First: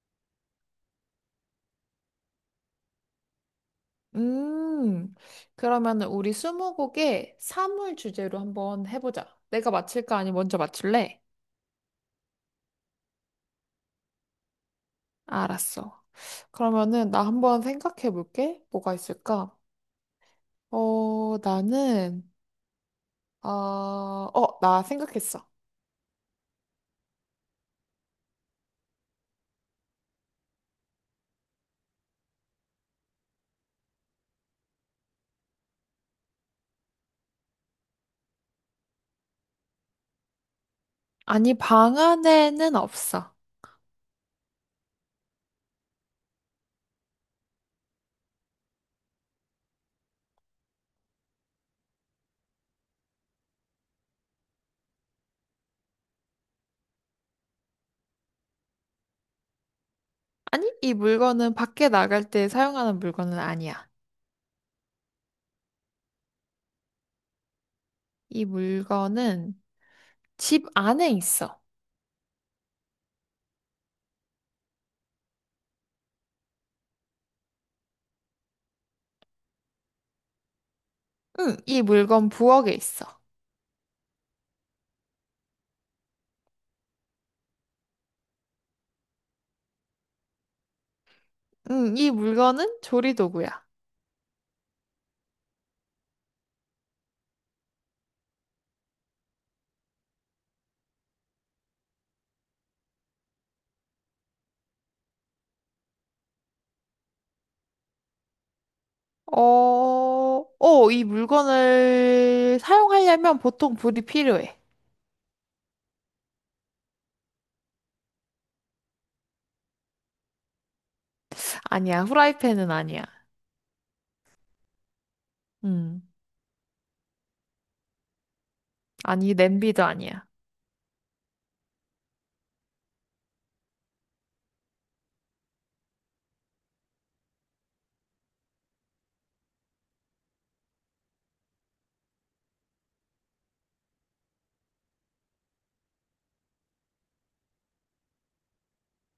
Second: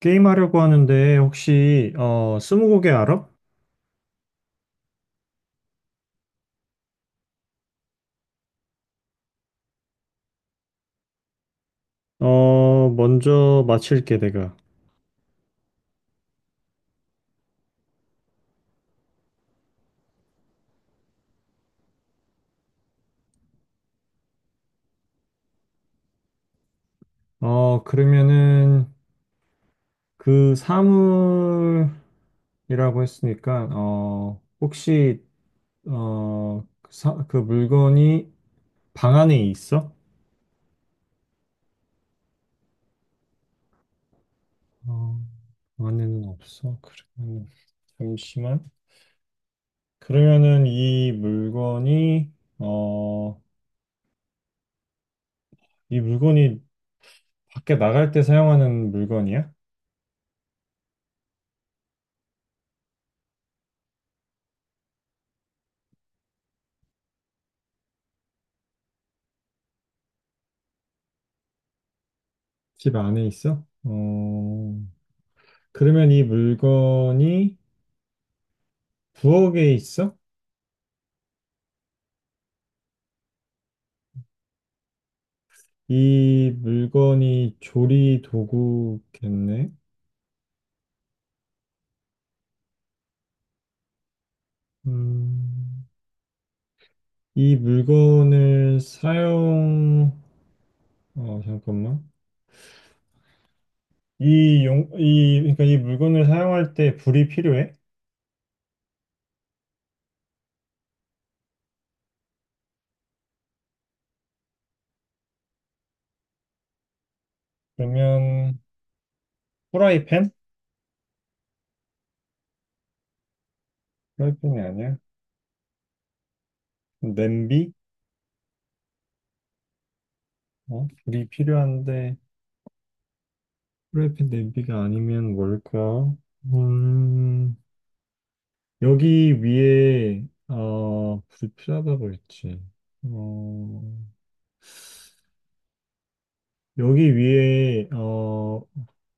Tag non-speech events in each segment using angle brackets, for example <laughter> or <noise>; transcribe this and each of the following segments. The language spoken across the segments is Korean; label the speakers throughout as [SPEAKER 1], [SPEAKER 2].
[SPEAKER 1] 게임하려고 하는데 혹시 스무고개 알아?
[SPEAKER 2] 음, 그러면은 우리 스무고개 사물 주제로 한번 해보자. 내가 맞힐까? 아니, 먼저 맞출래?
[SPEAKER 1] 먼저 맞힐게 내가.
[SPEAKER 2] 알았어. 그러면은 나 한번 생각해 볼게. 뭐가 있을까? 어, 나는, 나 생각했어.
[SPEAKER 1] 그러면은 그 사물이라고 했으니까 혹시 어그 사 그 물건이 방 안에 있어?
[SPEAKER 2] 아니, 방 안에는 없어.
[SPEAKER 1] 어, 방 안에는 없어. 그러면 잠시만. 그러면은 어 이 물건이 밖에 나갈 때 사용하는 물건이야?
[SPEAKER 2] 아니, 이 물건은 밖에 나갈 때 사용하는 물건은 아니야. 이 물건은 집 안에 있어.
[SPEAKER 1] 집 안에 있어? 어, 그러면 이 물건이 부엌에 있어?
[SPEAKER 2] 응, 이 물건 부엌에 있어.
[SPEAKER 1] 이 물건이 조리 도구겠네?
[SPEAKER 2] 응, 이 물건은 조리도구야.
[SPEAKER 1] 음, 이 물건을 사용, 잠깐만. 그러니까 이 물건을 사용할 때 불이 필요해?
[SPEAKER 2] 어, 이 물건을 사용하려면 보통 불이 필요해.
[SPEAKER 1] 그러면, 프라이팬?
[SPEAKER 2] 아니야, 후라이팬은 아니야.
[SPEAKER 1] 프라이팬이 아니야.
[SPEAKER 2] 음,
[SPEAKER 1] 냄비?
[SPEAKER 2] 아니, 냄비도 아니야.
[SPEAKER 1] 어, 불이 필요한데, 프라이팬 냄비가 아니면 뭘까? 음, 여기 위에 불이 필요하다고 했지. 어 여기 위에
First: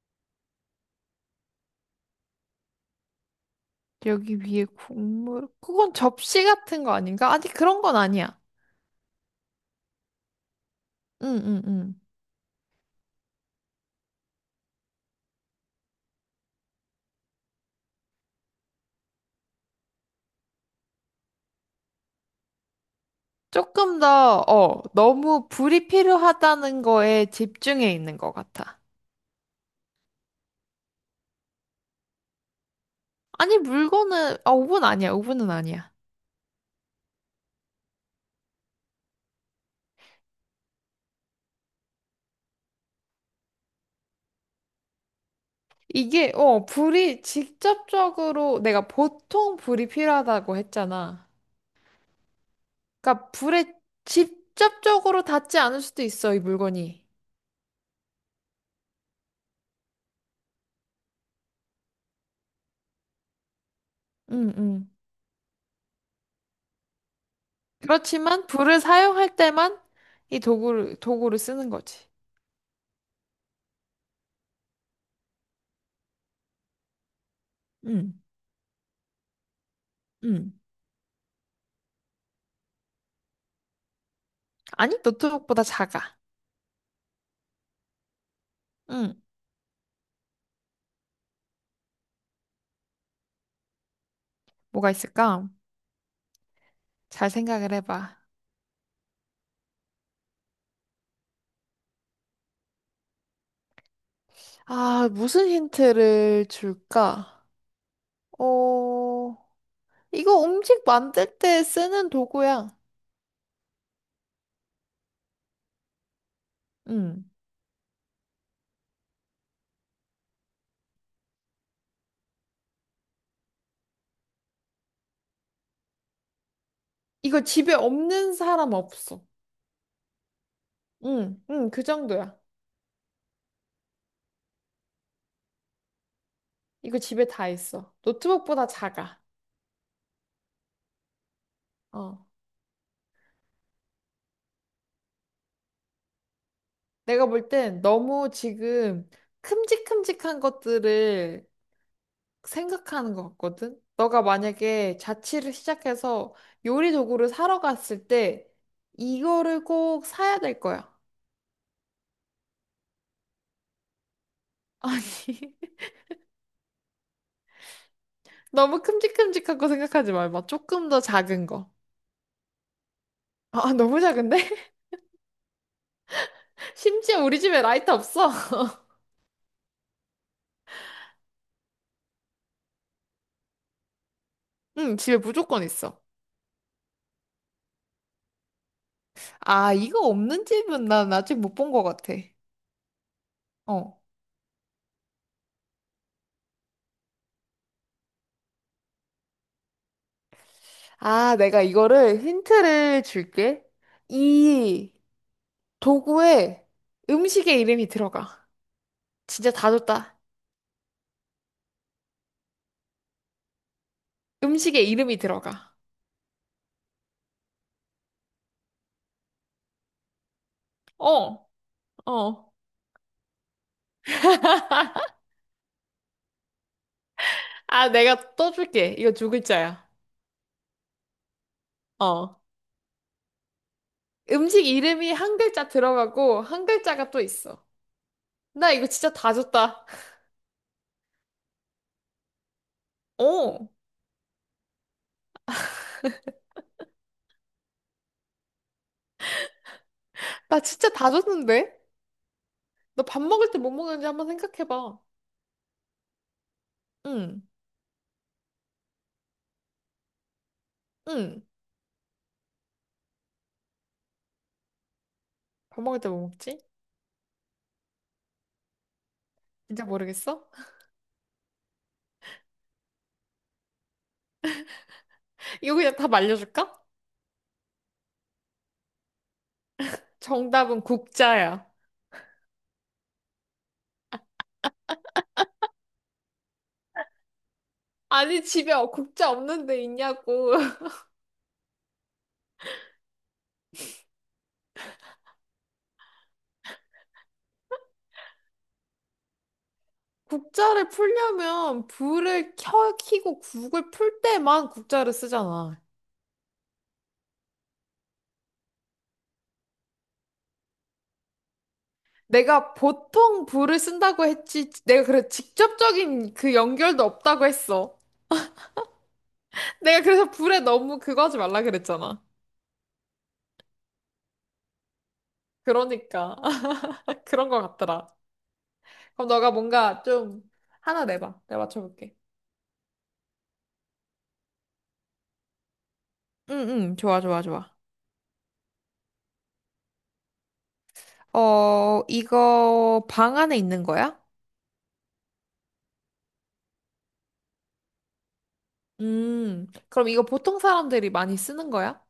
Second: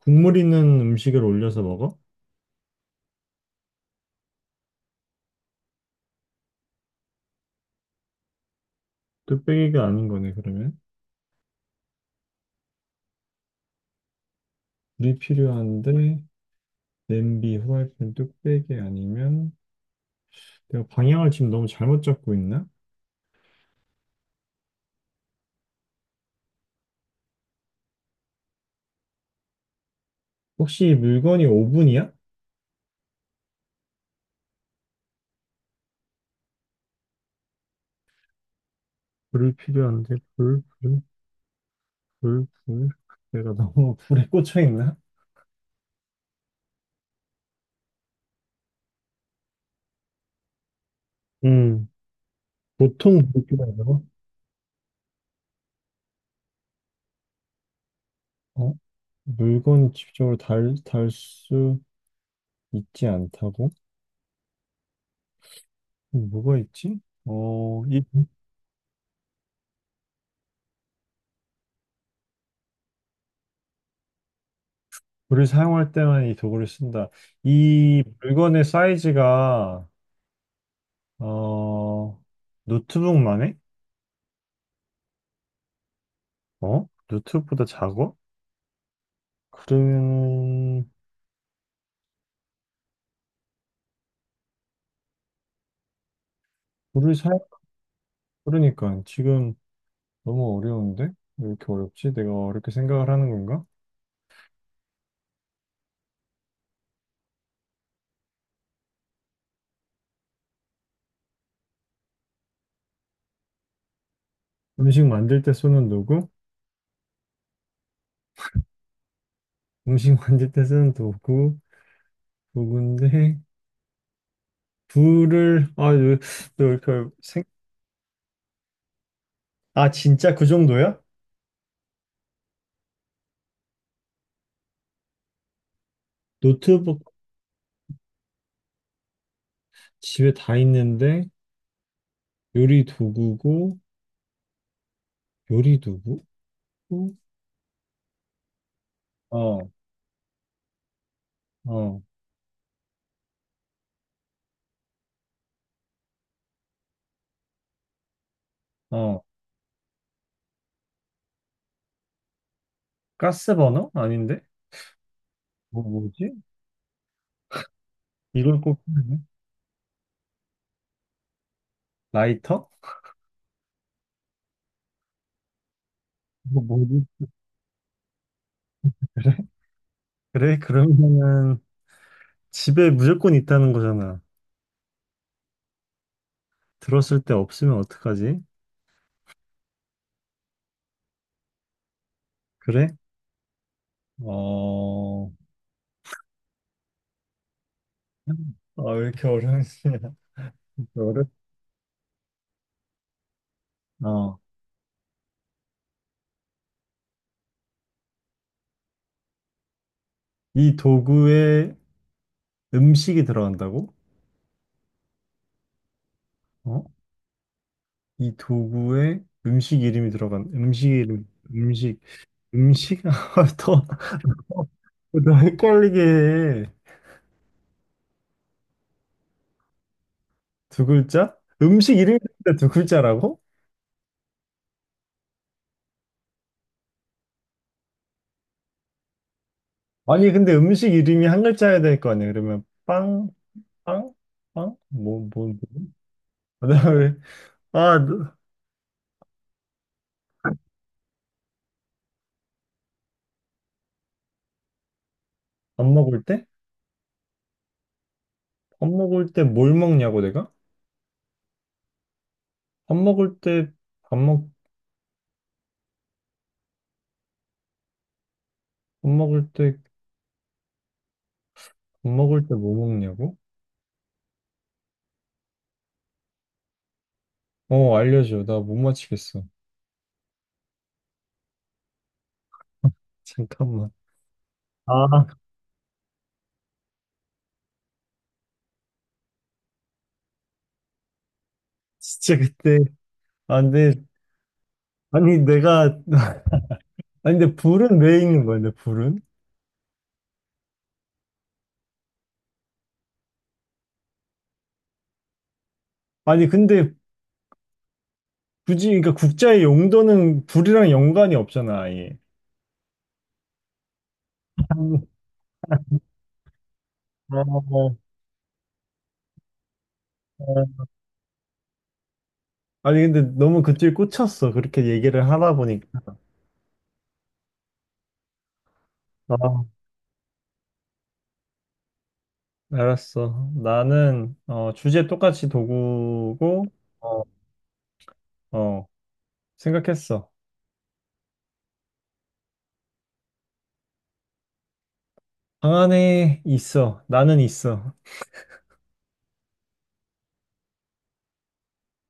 [SPEAKER 1] 국물 있는 음식을 올려서 먹어?
[SPEAKER 2] 여기 위에 국물, 그건 접시 같은 거 아닌가? 아니, 그런 건 아니야.
[SPEAKER 1] 뚝배기가 아닌 거네 그러면.
[SPEAKER 2] 응, 응, 응.
[SPEAKER 1] 불이 필요한데 냄비, 후라이팬, 뚝배기 아니면 내가 방향을 지금 너무 잘못 잡고 있나?
[SPEAKER 2] 조금 더, 너무 불이 필요하다는 거에 집중해 있는 것 같아.
[SPEAKER 1] 혹시 물건이 오븐이야?
[SPEAKER 2] 아니, 물건은, 오븐 아니야, 오븐은 아니야.
[SPEAKER 1] 불이 필요한데 불, 불, 불, 불. 내가 너무 <laughs> 불에 꽂혀 있나?
[SPEAKER 2] 이게, 불이 직접적으로, 내가 보통 불이 필요하다고 했잖아.
[SPEAKER 1] 음 보통
[SPEAKER 2] 그러니까
[SPEAKER 1] 불이
[SPEAKER 2] 불에
[SPEAKER 1] 필요하다고?
[SPEAKER 2] 직접적으로 닿지 않을 수도 있어, 이 물건이.
[SPEAKER 1] 물건이 접적으로 달 수 있지 않다고?
[SPEAKER 2] 응, 응.
[SPEAKER 1] 뭐가 있지? 이
[SPEAKER 2] 그렇지만 불을 사용할 때만 이 도구를, 도구를 쓰는 거지.
[SPEAKER 1] 물을 사용할 때만 이 도구를 쓴다. 이
[SPEAKER 2] 응,
[SPEAKER 1] 물건의 사이즈가,
[SPEAKER 2] 응.
[SPEAKER 1] 어, 노트북만 해?
[SPEAKER 2] 아니, 노트북보다 작아.
[SPEAKER 1] 어? 노트북보다 작아?
[SPEAKER 2] 응.
[SPEAKER 1] 그러면,
[SPEAKER 2] 뭐가 있을까?
[SPEAKER 1] 물을
[SPEAKER 2] 잘
[SPEAKER 1] 사용,
[SPEAKER 2] 생각을 해봐.
[SPEAKER 1] 그러니까 지금 너무 어려운데? 왜 이렇게 어렵지? 내가 어렵게 생각을 하는 건가?
[SPEAKER 2] 아, 무슨 힌트를 줄까? 어, 이거 음식 만들 때 쓰는 도구야.
[SPEAKER 1] 음식 만들 때 쓰는 도구?
[SPEAKER 2] 응.
[SPEAKER 1] 음식 <laughs> 만들 때 쓰는 도구? 도구인데, 불을 너 이렇게
[SPEAKER 2] 이거
[SPEAKER 1] 생...
[SPEAKER 2] 집에 없는 사람 없어.
[SPEAKER 1] 아, 진짜 그 정도야?
[SPEAKER 2] 응, 응, 그 정도야. 이거
[SPEAKER 1] 노트북
[SPEAKER 2] 집에 다 있어. 노트북보다 작아.
[SPEAKER 1] 집에 다 있는데
[SPEAKER 2] 어.
[SPEAKER 1] 요리 도구고 요리 도구?
[SPEAKER 2] 내가 볼 땐 너무 지금
[SPEAKER 1] 어,
[SPEAKER 2] 큼직큼직한 것들을
[SPEAKER 1] 어,
[SPEAKER 2] 생각하는 것 같거든? 너가 만약에 자취를 시작해서 요리 도구를 사러 갔을 때
[SPEAKER 1] 어.
[SPEAKER 2] 이거를 꼭 사야 될 거야.
[SPEAKER 1] 가스 버너? 아닌데?
[SPEAKER 2] <laughs> 아니,
[SPEAKER 1] 뭐지? 이걸
[SPEAKER 2] 너무
[SPEAKER 1] 꼭 필요해?
[SPEAKER 2] 큼직큼직한 거 생각하지 말고 조금 더 작은 거.
[SPEAKER 1] 라이터?
[SPEAKER 2] 아, 너무 작은데?
[SPEAKER 1] 뭐
[SPEAKER 2] <laughs>
[SPEAKER 1] 뭐지?
[SPEAKER 2] 심지어 우리 집에 라이터 없어. <laughs>
[SPEAKER 1] 그래? 그래? 그러면은 집에 무조건 있다는 거잖아.
[SPEAKER 2] 응, 집에 무조건 있어.
[SPEAKER 1] 들었을 때 없으면 어떡하지?
[SPEAKER 2] 아, 이거 없는 집은 난 아직 못 본 것 같아.
[SPEAKER 1] 그래?
[SPEAKER 2] 어.
[SPEAKER 1] 어. 아, 왜 이렇게 어려운지. <laughs> 어렵...
[SPEAKER 2] 아, 내가 이거를 힌트를 줄게.
[SPEAKER 1] 어.
[SPEAKER 2] 이 도구에 음식의 이름이 들어가. 진짜 다 줬다.
[SPEAKER 1] 이 도구에 음식이 들어간다고?
[SPEAKER 2] 음식의 이름이 들어가.
[SPEAKER 1] 어? 이 도구에 음식 이름이 들어간 음식 이름
[SPEAKER 2] 어,
[SPEAKER 1] 음식
[SPEAKER 2] 어.
[SPEAKER 1] 음식 <laughs> 더더 헷갈리게 해.
[SPEAKER 2] 아, 내가 또 줄게. 이거 두 글자야.
[SPEAKER 1] 두 글자? 음식 이름이 들어
[SPEAKER 2] 어.
[SPEAKER 1] 간다 두 글자라고?
[SPEAKER 2] 음식 이름이 한 글자 들어가고 한 글자가 또 있어. 나 이거 진짜 다 줬다.
[SPEAKER 1] 아니 근데 음식 이름이 한 글자여야 될 거 아니야? 그러면
[SPEAKER 2] <laughs>
[SPEAKER 1] 빵,
[SPEAKER 2] 어.
[SPEAKER 1] 빵, 빵? 뭐, 뭐, 뭐. 그다음에 아, 너-
[SPEAKER 2] 나 진짜 다 줬는데? 너 밥 먹을 때 뭐 먹는지 한번 생각해봐.
[SPEAKER 1] 밥 먹을 때?
[SPEAKER 2] 응,
[SPEAKER 1] 밥 먹을 때 뭘 먹냐고 내가?
[SPEAKER 2] 응.
[SPEAKER 1] 밥 먹을 때 밥 먹,
[SPEAKER 2] 밥 먹을 때 뭐 먹지?
[SPEAKER 1] 밥 먹을 때
[SPEAKER 2] 진짜 모르겠어?
[SPEAKER 1] 밥 먹을 때 뭐 먹냐고?
[SPEAKER 2] <laughs> 이거 그냥 다 말려줄까?
[SPEAKER 1] 어, 알려줘. 나 못 맞히겠어.
[SPEAKER 2] 정답은 국자야.
[SPEAKER 1] 잠깐만. 아, 아,
[SPEAKER 2] 아니, 집에 국자 없는데 있냐고. <laughs>
[SPEAKER 1] 진짜 그때. 아, 근데, 아니, 내가, <laughs> 아니, 근데 불은 왜 있는 거야, 근데 불은?
[SPEAKER 2] 국자를 풀려면 불을 켜, 켜고 국을 풀 때만 국자를 쓰잖아.
[SPEAKER 1] 아니, 근데 굳이, 그러니까 국자의 용도는 불이랑 연관이 없잖아, 아예.
[SPEAKER 2] 내가 보통 불을 쓴다고 했지, 내가
[SPEAKER 1] 음,
[SPEAKER 2] 그래, 직접적인 그 연결도
[SPEAKER 1] 어,
[SPEAKER 2] 없다고
[SPEAKER 1] 어,
[SPEAKER 2] 했어. 내가 그래서 불에
[SPEAKER 1] 어,
[SPEAKER 2] 너무 그거 하지 말라 그랬잖아.
[SPEAKER 1] 아니, 근데 너무 그쪽에 꽂혔어. 그렇게 얘기를 하다 보니까.
[SPEAKER 2] 그러니까. <laughs> 그런 것 같더라. 그럼
[SPEAKER 1] 아,
[SPEAKER 2] 너가 뭔가 좀 하나 내봐. 내가 맞춰볼게.
[SPEAKER 1] 알았어. 나는, 주제 똑같이
[SPEAKER 2] 응,
[SPEAKER 1] 도구고,
[SPEAKER 2] 응, 좋아,
[SPEAKER 1] 어,
[SPEAKER 2] 좋아, 좋아.
[SPEAKER 1] 어, 생각했어.
[SPEAKER 2] 어, 이거 방 안에 있는 거야?
[SPEAKER 1] 방 안에 있어. 나는 있어.
[SPEAKER 2] 그럼 이거 보통 사람들이 많이 쓰는 거야?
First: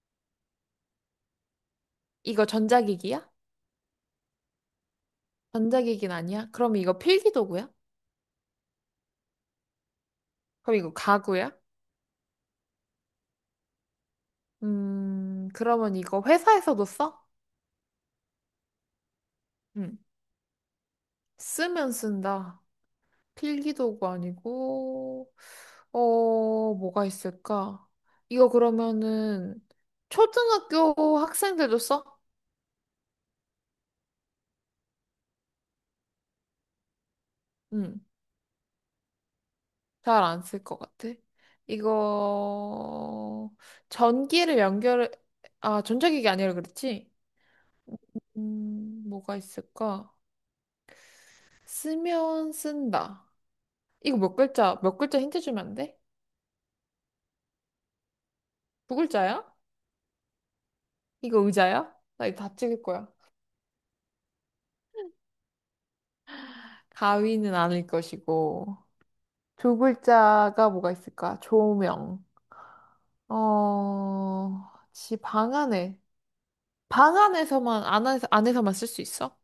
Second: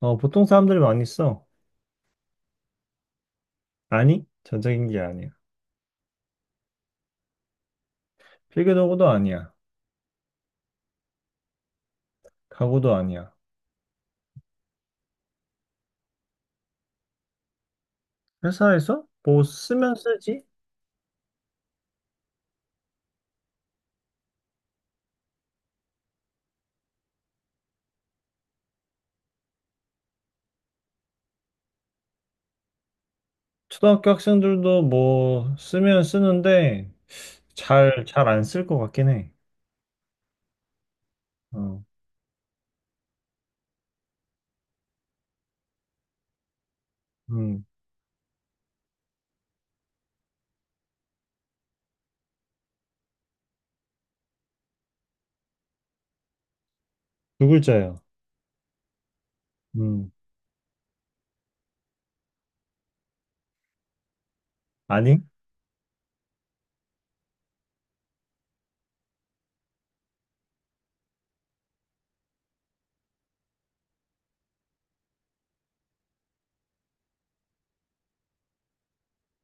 [SPEAKER 1] 어, 보통 사람들이 많이 써.
[SPEAKER 2] 이거 전자기기야?
[SPEAKER 1] 아니, 전자기기 아니야.
[SPEAKER 2] 전자기기는 아니야? 그럼 이거 필기도구야?
[SPEAKER 1] 필기도구도 아니야.
[SPEAKER 2] 그럼 이거 가구야?
[SPEAKER 1] 가구도 아니야.
[SPEAKER 2] 그러면 이거 회사에서도 써?
[SPEAKER 1] 회사에서 뭐 쓰면
[SPEAKER 2] 음,
[SPEAKER 1] 쓰지?
[SPEAKER 2] 쓰면 쓴다. 필기도구 아니고, 어, 뭐가 있을까? 이거 그러면은 초등학교 학생들도 써?
[SPEAKER 1] 초등학교 학생들도 뭐 쓰면 쓰는데
[SPEAKER 2] 음,
[SPEAKER 1] 잘 안 쓸 것 같긴 해.
[SPEAKER 2] 잘 안 쓸 것 같아.
[SPEAKER 1] 어,
[SPEAKER 2] 이거 전기를 연결, 아, 전자기기 아니라 그랬지?
[SPEAKER 1] 음,
[SPEAKER 2] 뭐가 있을까? 쓰면 쓴다. 이거 몇 글자, 몇 글자 힌트 주면 안 돼?
[SPEAKER 1] 두 글자야.
[SPEAKER 2] 두 글자야?
[SPEAKER 1] 음,
[SPEAKER 2] 이거 의자야? 나 이거 다 찍을 거야.
[SPEAKER 1] 아니?
[SPEAKER 2] 가위는 아닐 것이고. 두 글자가 뭐가 있을까? 조명. 어, 지 방 안에. 안에서만 쓸 수 있어?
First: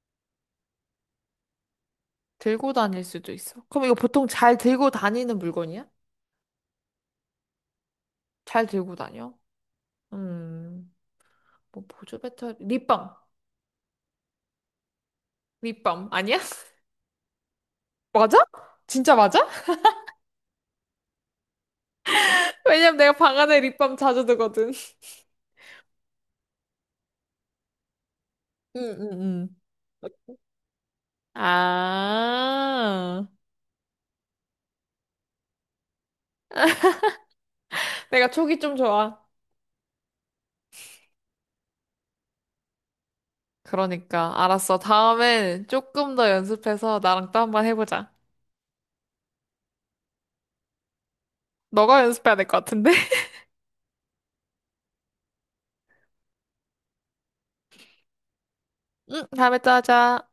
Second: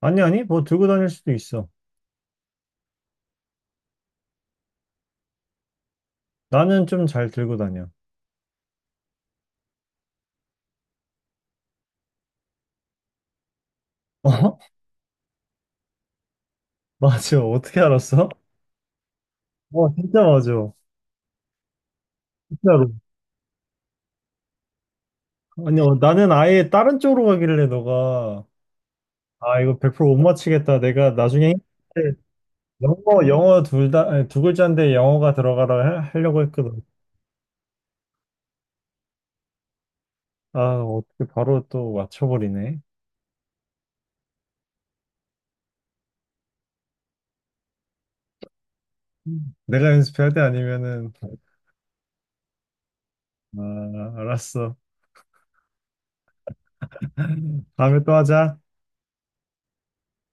[SPEAKER 1] 아니, 아니, 뭐 들고 다닐 수도 있어.
[SPEAKER 2] 들고 다닐 수도 있어. 그럼 이거 보통 잘 들고 다니는 물건이야?
[SPEAKER 1] 나는 좀 잘 들고 다녀.
[SPEAKER 2] 잘 들고 다녀? 음, 뭐 보조 배터리, 립밤.
[SPEAKER 1] 어? <laughs>
[SPEAKER 2] 립밤 아니야? <laughs>
[SPEAKER 1] 맞아. 어떻게 알았어?
[SPEAKER 2] 맞아? 진짜 맞아?
[SPEAKER 1] 어, 진짜 맞아. 진짜로.
[SPEAKER 2] 왜냐면 내가 방 안에 립밤 자주 두거든.
[SPEAKER 1] 아니, 나는 아예 다른 쪽으로 가길래 너가,
[SPEAKER 2] 응, 응,
[SPEAKER 1] 아, 이거 100%못
[SPEAKER 2] 응.
[SPEAKER 1] 맞히겠다. 내가 나중에 영어,
[SPEAKER 2] 아,
[SPEAKER 1] 영어 둘 다, 아니, 두 글자인데 영어가 들어가라 하려고 했거든.
[SPEAKER 2] 내가 촉이 좀 좋아.
[SPEAKER 1] 아, 어떻게 바로 또 맞춰버리네.
[SPEAKER 2] 그러니까, 알았어. 다음엔 조금 더 연습해서 나랑 또 한번 해보자.
[SPEAKER 1] 음. 내가 연습해야 돼? 아니면은,
[SPEAKER 2] 너가 연습해야 될 것 같은데? <laughs>
[SPEAKER 1] 아, 알았어. 다음에 또 하자.
[SPEAKER 2] 응, 다음에 또 하자.